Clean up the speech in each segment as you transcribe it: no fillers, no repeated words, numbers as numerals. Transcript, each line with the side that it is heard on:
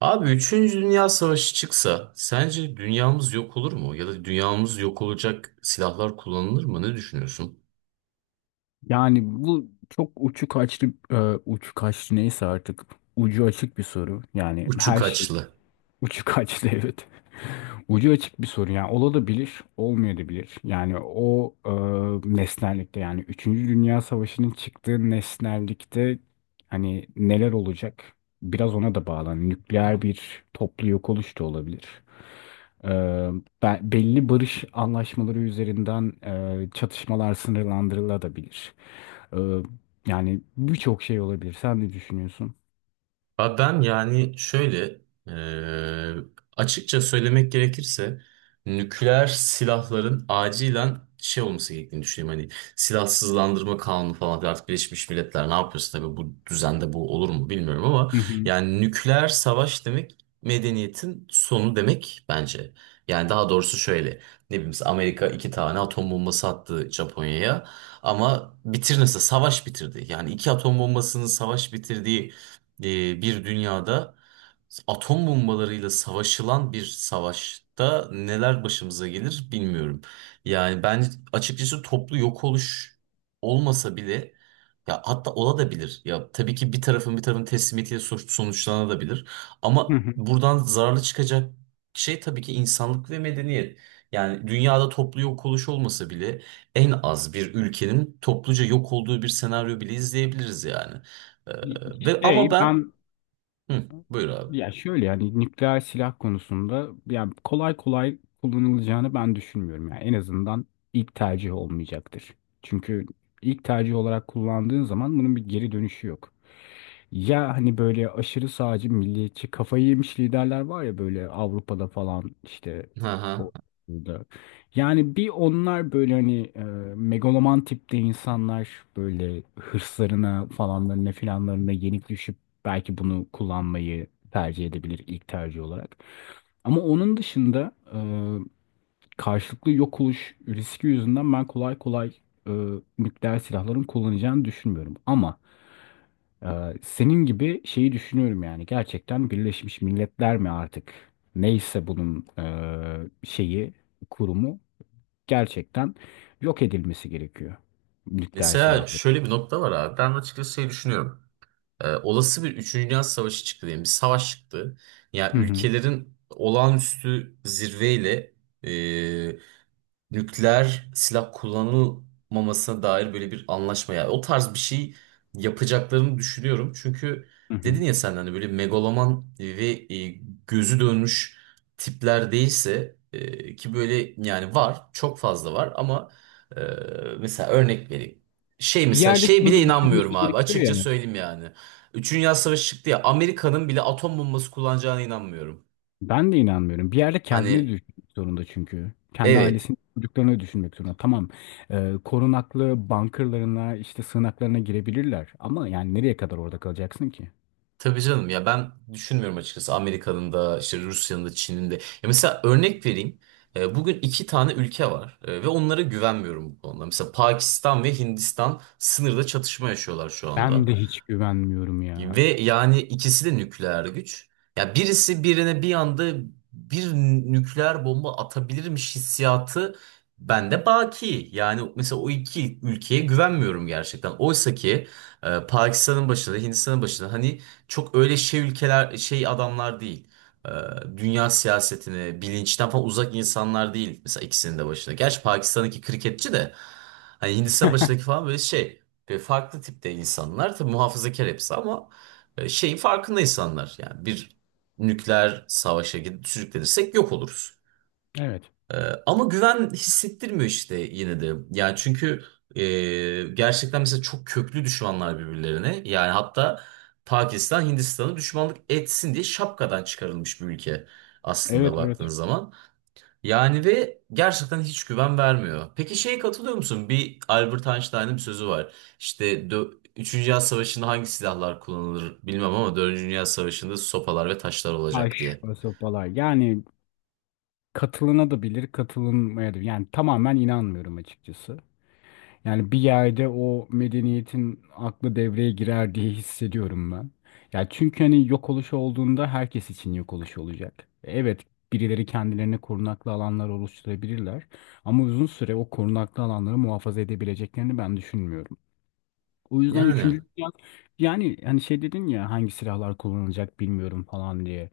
right: Abi üçüncü Dünya Savaşı çıksa sence dünyamız yok olur mu? Ya da dünyamız yok olacak silahlar kullanılır mı? Ne düşünüyorsun?
left: Yani bu çok uçu kaçtı, uçu kaçtı neyse artık ucu açık bir soru. Yani
right: Uçu
left: her şey
right: kaçlı.
left: uçu kaçtı evet. Ucu açık bir soru, yani olabilir, olmayabilir. Yani o nesnellikte, yani üçüncü Dünya Savaşı'nın çıktığı nesnellikte hani neler olacak? Biraz ona da bağlı. Hani nükleer bir toplu yok oluş da olabilir. E, Belli barış anlaşmaları üzerinden çatışmalar sınırlandırılabilir. Ee, Yani birçok şey olabilir. Sen ne düşünüyorsun?
right: Abi ben yani şöyle eee, açıkça söylemek gerekirse nükleer silahların acilen şey olması gerektiğini düşünüyorum. Hani silahsızlandırma kanunu falan filan. Artık Birleşmiş Milletler ne yapıyorsa tabii bu düzende bu olur mu bilmiyorum ama
left: Hı hı.
right: yani nükleer savaş demek medeniyetin sonu demek bence. Yani daha doğrusu şöyle ne bileyim mesela Amerika iki tane atom bombası attı Japonya'ya ama bitirmesi savaş bitirdi. Yani iki atom bombasının savaş bitirdiği bir dünyada atom bombalarıyla savaşılan bir savaşta neler başımıza gelir bilmiyorum. Yani ben açıkçası toplu yok oluş olmasa bile ya hatta olabilir. Ya tabii ki bir tarafın bir tarafın teslimiyetiyle sonuçlanabilir.
left: Hı
right: Ama
left: hı.
right: buradan zararlı çıkacak şey tabii ki insanlık ve medeniyet. Yani dünyada toplu yok oluş olmasa bile en az bir ülkenin topluca yok olduğu bir senaryo bile izleyebiliriz yani. Ve ama
left: Şey
right: ben
left: ben,
right: hı, buyur abi.
left: ya şöyle, yani nükleer silah konusunda, yani kolay kolay kullanılacağını ben düşünmüyorum. Yani en azından ilk tercih olmayacaktır. Çünkü ilk tercih olarak kullandığın zaman bunun bir geri dönüşü yok. Ya hani böyle aşırı sağcı milliyetçi kafayı yemiş liderler var ya, böyle Avrupa'da falan işte
right: Hı hı.
left: o- burada. Yani bir onlar böyle hani megaloman tipte insanlar, böyle hırslarına falanlarına filanlarına yenik düşüp belki bunu kullanmayı tercih edebilir ilk tercih olarak. Ama onun dışında karşılıklı yok oluş riski yüzünden ben kolay kolay e, nükleer silahların kullanacağını düşünmüyorum. Ama e, senin gibi şeyi düşünüyorum, yani gerçekten Birleşmiş Milletler mi artık, neyse bunun şeyi, kurumu, gerçekten yok edilmesi gerekiyor nükleer
right: Mesela
left: silahların.
right: şöyle bir nokta var abi. Ben açıkçası şey düşünüyorum. Olası bir üçüncü Dünya Savaşı çıktı diyelim. Bir savaş çıktı.
left: Hı
right: Yani
left: hı.
right: ülkelerin olağanüstü zirveyle nükleer silah kullanılmamasına dair böyle bir anlaşma ya o tarz bir şey yapacaklarını düşünüyorum. Çünkü
left: Hı hı.
right: dedin ya sen hani böyle megaloman ve e, gözü dönmüş tipler değilse ki böyle yani var çok fazla var ama e, mesela örnek vereyim. Şey
left: Bir
right: mesela
left: yerde
right: şey
left: şunu
right: bile
left: da
right: inanmıyorum
left: düşünmesi
right: abi
left: gerekiyor
right: açıkça
left: ya.
right: söyleyeyim yani. Üçüncü Dünya Savaşı çıktı ya Amerika'nın bile atom bombası kullanacağına inanmıyorum.
left: Ben de inanmıyorum. Bir yerde kendini
right: Hani
left: düşünmek zorunda çünkü. Kendi
right: evet.
left: ailesini, çocuklarını düşünmek zorunda. Tamam, korunaklı bunkerlarına, işte sığınaklarına girebilirler. Ama yani nereye kadar orada kalacaksın ki?
right: Tabii canım ya ben düşünmüyorum açıkçası Amerika'nın da işte Rusya'nın da Çin'in de. Ya mesela örnek vereyim. Bugün iki tane ülke var, ve onlara güvenmiyorum bu konuda. Mesela Pakistan ve Hindistan sınırda çatışma yaşıyorlar şu
left: Ben
right: anda.
left: de hiç güvenmiyorum ya.
right: Ve yani ikisi de nükleer güç. Ya birisi birine bir anda bir nükleer bomba atabilirmiş hissiyatı bende baki. Yani mesela o iki ülkeye güvenmiyorum gerçekten. Oysa ki Pakistan'ın başında, Hindistan'ın başında hani çok öyle şey ülkeler, şey adamlar değil. E, Dünya siyasetini, bilinçten falan uzak insanlar değil. Mesela ikisinin de başında. Gerçi Pakistan'daki kriketçi de hani Hindistan başındaki falan böyle şey. Ve farklı tipte insanlar. Tabii muhafazakar hepsi ama şeyin farkında insanlar. Yani bir nükleer savaşa gidip sürüklenirsek yok oluruz.
left: Evet,
right: E, Ama güven hissettirmiyor işte yine de. Yani çünkü e, gerçekten mesela çok köklü düşmanlar birbirlerine. Yani hatta Pakistan Hindistan'ı düşmanlık etsin diye şapkadan çıkarılmış bir ülke aslında
left: evet, evet.
right: baktığınız zaman. Yani ve gerçekten hiç güven vermiyor. Peki şeye katılıyor musun? Bir Albert Einstein'ın bir sözü var. İşte Üçüncü Dünya Savaşı'nda hangi silahlar kullanılır bilmem ama Dördüncü Dünya Savaşı'nda sopalar ve taşlar olacak
left: Taş
right: diye.
left: ve sopalar. Yani katılına da bilir, katılınmaya da. Yani tamamen inanmıyorum açıkçası. Yani bir yerde o medeniyetin aklı devreye girer diye hissediyorum ben. Ya çünkü hani yok oluş olduğunda herkes için yok oluş olacak. Evet, birileri kendilerine korunaklı alanlar oluşturabilirler ama uzun süre o korunaklı alanları muhafaza edebileceklerini ben düşünmüyorum. O yüzden
right: Yani
left: üçüncü dünya, yani hani şey dedin ya hangi silahlar kullanılacak bilmiyorum falan diye.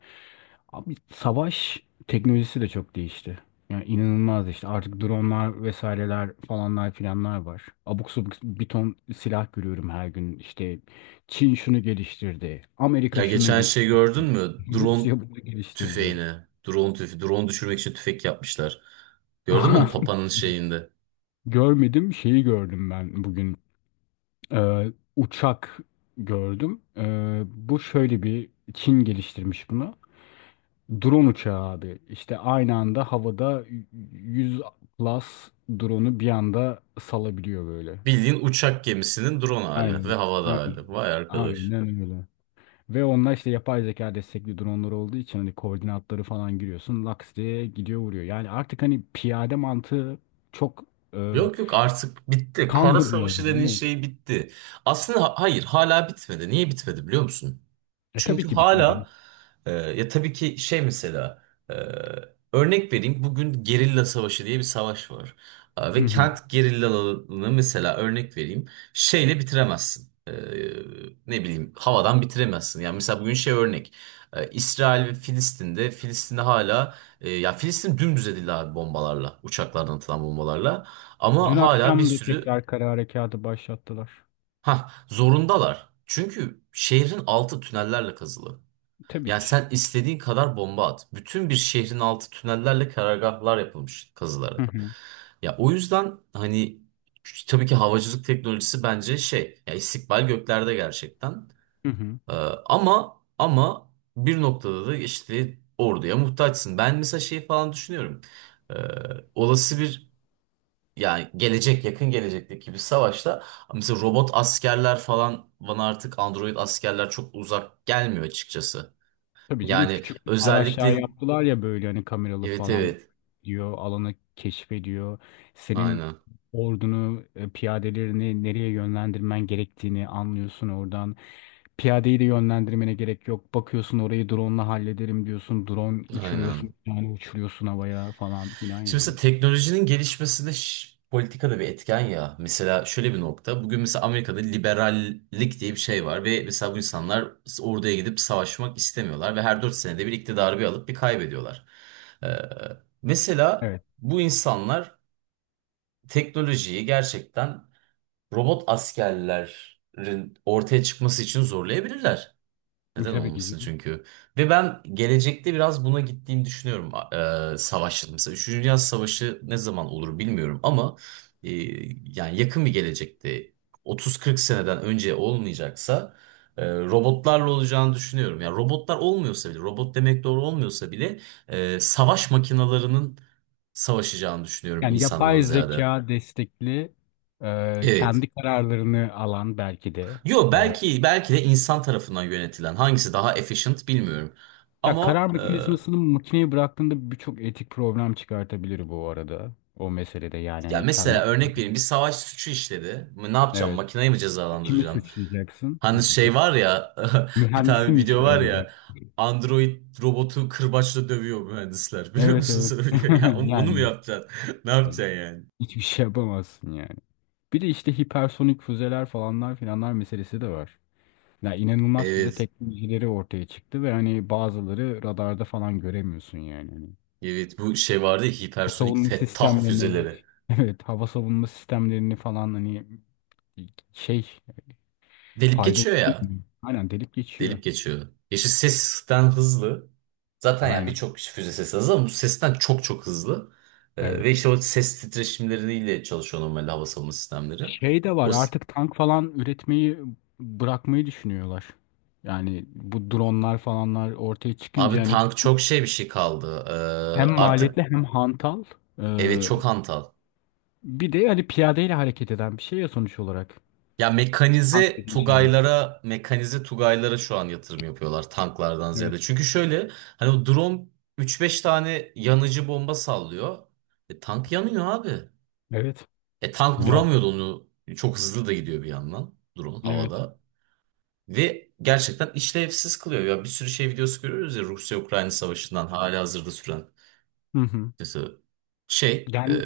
left: Abi savaş teknolojisi de çok değişti. Yani inanılmaz, işte artık dronlar vesaireler falanlar filanlar var. Abuk subuk bir ton silah görüyorum her gün. İşte Çin şunu geliştirdi.
right: ya geçen şey gördün mü? Drone
left: Rusya bunu geliştirdi.
right: tüfeğini. Drone düşürmek için tüfek yapmışlar. Gördün mü onu Papa'nın şeyinde?
left: Görmedim, şeyi gördüm ben bugün. Uçak gördüm. Bu şöyle, bir Çin geliştirmiş bunu. Drone uçağı abi. İşte aynı anda havada 100+ drone'u bir anda salabiliyor böyle.
right: Bildiğin uçak gemisinin drone hali ve
left: Aynen.
right: havada
left: Aynen.
right: hali. Vay arkadaş.
left: Aynen öyle. Ve onlar işte yapay zeka destekli dronlar olduğu için hani koordinatları falan giriyorsun. Laks diye gidiyor vuruyor. Yani artık hani piyade mantığı çok e,
right: Yok yok artık bitti. Kara
left: kalmadı
right: Savaşı
left: yani.
right: denen
left: Evet.
right: şey bitti. Aslında hayır hala bitmedi. Niye bitmedi biliyor musun?
left: E tabii
right: Çünkü
left: ki bitmedi.
right: hala ya tabii ki şey mesela e, örnek vereyim bugün gerilla savaşı diye bir savaş var.
left: Hı
right: Ve
left: hı.
right: kent gerillalarını mesela örnek vereyim şeyle bitiremezsin. Ne bileyim havadan bitiremezsin. Yani mesela bugün şey örnek. İsrail ve Filistin'de hala ya Filistin dümdüz edildi abi bombalarla uçaklardan atılan bombalarla.
left: Dün
right: Ama hala bir
left: akşam da
right: sürü
left: tekrar kara harekatı başlattılar.
right: ha zorundalar. Çünkü şehrin altı tünellerle kazılı.
left: Tabii
right: Yani
left: ki.
right: sen istediğin kadar bomba at. Bütün bir şehrin altı tünellerle karargahlar yapılmış
left: Hı
right: kazılarak.
left: hı.
right: Ya o yüzden hani tabii ki havacılık teknolojisi bence şey ya istikbal göklerde gerçekten.
left: Hı hı.
right: Ee, ama bir noktada da işte orduya muhtaçsın. Ben mesela şey falan düşünüyorum. Ee, Olası bir yani gelecek yakın gelecekteki bir savaşta mesela robot askerler falan bana artık android askerler çok uzak gelmiyor açıkçası.
left: Tabii canım,
right: Yani
left: küçük araçlar
right: özellikle
left: yaptılar ya, böyle hani kameralı
right: evet,
left: falan,
right: evet,
left: diyor alanı keşfediyor. Senin
right: aynen,
left: ordunu piyadelerini nereye yönlendirmen gerektiğini anlıyorsun oradan. Piyadeyi de yönlendirmene gerek yok. Bakıyorsun orayı drone'la hallederim diyorsun. Drone
right: aynen.
left: uçuruyorsun, yani uçuruyorsun havaya falan filan
right: Şimdi mesela
left: yani.
right: teknolojinin gelişmesinde politika da bir etken ya. Mesela şöyle bir nokta. Bugün mesela Amerika'da liberallik diye bir şey var ve mesela bu insanlar orduya gidip savaşmak istemiyorlar ve her 4 senede bir iktidarı bir alıp bir kaybediyorlar. Ee, mesela
left: Evet,
right: bu insanlar teknolojiyi gerçekten robot askerlerin ortaya çıkması için zorlayabilirler. Neden
left: tabii ki
right: olmasın
left: canım.
right: çünkü. Ve ben gelecekte biraz buna gittiğini düşünüyorum. Savaşın mesela 3. Dünya Savaşı ne zaman olur bilmiyorum ama yani yakın bir gelecekte 30-40 seneden önce olmayacaksa robotlarla olacağını düşünüyorum. Yani robotlar olmuyorsa bile, robot demek doğru olmuyorsa bile savaş makinalarının savaşacağını düşünüyorum
left: Yani
right: insandan
left: yapay
right: ziyade.
left: zeka destekli
right: Evet.
left: kendi kararlarını alan belki de.
right: Yo
left: e,
right: belki de insan tarafından yönetilen hangisi daha efficient bilmiyorum.
left: Ya
right: Ama
left: karar mekanizmasını makineye bıraktığında birçok etik problem çıkartabilir bu arada. O meselede, yani
right: ya
left: hani kendi
right: mesela
left: karar.
right: örnek vereyim bir savaş suçu işledi. Ne yapacağım?
left: Evet.
right: Makineyi mi
left: Kimi
right: cezalandıracağım?
left: suçlayacaksın?
right: Hani şey var ya bir
left: Mühendisi
right: tane
left: mi
right: video
left: içeri
right: var
left: alacaksın?
right: ya android robotu kırbaçla dövüyor mühendisler. Biliyor
left: Evet
right: musun
left: Evet.
right: sen o videoyu? Ya onu mu
left: Yani
right: yapacaksın? Ne
left: yani
right: yapacaksın yani?
left: hiçbir şey yapamazsın yani. Bir de işte hipersonik füzeler falanlar filanlar meselesi de var. Ya inanılmaz füze
right: Evet.
left: teknolojileri ortaya çıktı ve hani bazıları radarda falan göremiyorsun yani. Hani
right: Evet bu şey vardı ya
left: hava
right: hipersonik
left: savunma
right: Fettah
left: sistemlerini,
right: füzeleri.
left: evet. Evet, hava savunma sistemlerini falan hani şey
right: Delip
left: faydalı
right: geçiyor ya.
left: olmuyor. Aynen, delip geçiyor.
right: Delip geçiyor. Yeşil sesten hızlı. Zaten yani
left: Aynen.
right: birçok işte füze sesi hızlı ama bu sesten çok hızlı. Ve
left: Evet.
right: işte o ses titreşimleriyle çalışıyor normal hava savunma sistemleri.
left: Şey de var,
right: O s-
left: artık tank falan üretmeyi bırakmayı düşünüyorlar. Yani bu dronlar falanlar ortaya
right: abi
left: çıkınca hani
right: tank çok şey bir şey kaldı.
left: hem maliyetli
right: Artık
left: hem hantal,
right: evet
left: ee,
right: çok hantal.
left: bir de hani piyadeyle hareket eden bir şey ya sonuç olarak.
right: Ya
left: Bir şey.
right: Mekanize Tugaylara şu an yatırım yapıyorlar tanklardan
left: Evet.
right: ziyade. Çünkü şöyle hani o drone 3-5 tane yanıcı bomba sallıyor. E, tank yanıyor abi.
left: Evet.
right: E, tank
left: Ya,
right: vuramıyordu onu. Çok hızlı da gidiyor bir yandan drone
left: evet.
right: havada. Ve gerçekten işlevsiz kılıyor. Ya bir sürü şey videosu görüyoruz ya Rusya-Ukrayna savaşından hali hazırda süren.
left: Hı hı.
right: Mesela şey,
left: Yani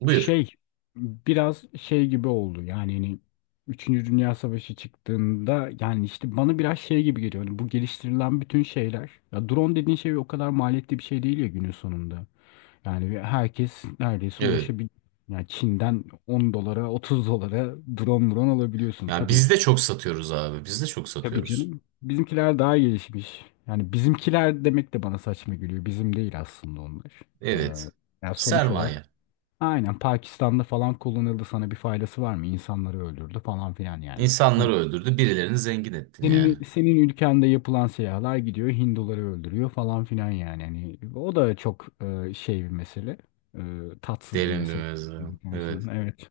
right: buyur.
left: şey, biraz şey gibi oldu yani hani Üçüncü Dünya Savaşı çıktığında yani işte bana biraz şey gibi geliyor. Hani bu geliştirilen bütün şeyler, ya drone dediğin şey o kadar maliyetli bir şey değil ya günün sonunda. Yani ve herkes neredeyse
right: Evet.
left: ulaşabilir. Yani Çin'den 10 dolara 30 dolara drone alabiliyorsun.
right: Yani
left: Tabii,
right: biz de çok satıyoruz abi. Biz de çok
left: tabii
right: satıyoruz.
left: canım. Bizimkiler daha gelişmiş. Yani bizimkiler demek de bana saçma geliyor. Bizim değil aslında onlar. Ee,
right: Evet.
left: Yani sonuç olarak
right: Sermaye.
left: aynen Pakistan'da falan kullanıldı, sana bir faydası var mı? İnsanları öldürdü falan filan yani. Hi-
right: İnsanları öldürdü. Birilerini zengin ettin yani.
left: Senin, senin ülkende yapılan silahlar gidiyor Hinduları öldürüyor falan filan yani. Hani o da çok şey bir mesele. E, Tatsız bir
right: Derin bir
left: mesele.
right: mevzu. Evet.
left: Evet.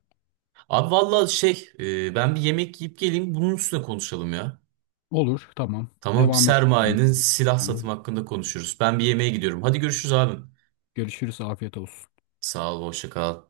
right: Abi vallahi şey, ben bir yemek yiyip geleyim. Bunun üstüne konuşalım ya.
left: Olur, tamam.
right: Tamam,
left: Devam
right: sermayenin
left: edelim.
right: silah satımı hakkında konuşuruz. Ben bir yemeğe gidiyorum. Hadi görüşürüz abim.
left: Görüşürüz, afiyet olsun.
right: Sağ ol, hoşça kal.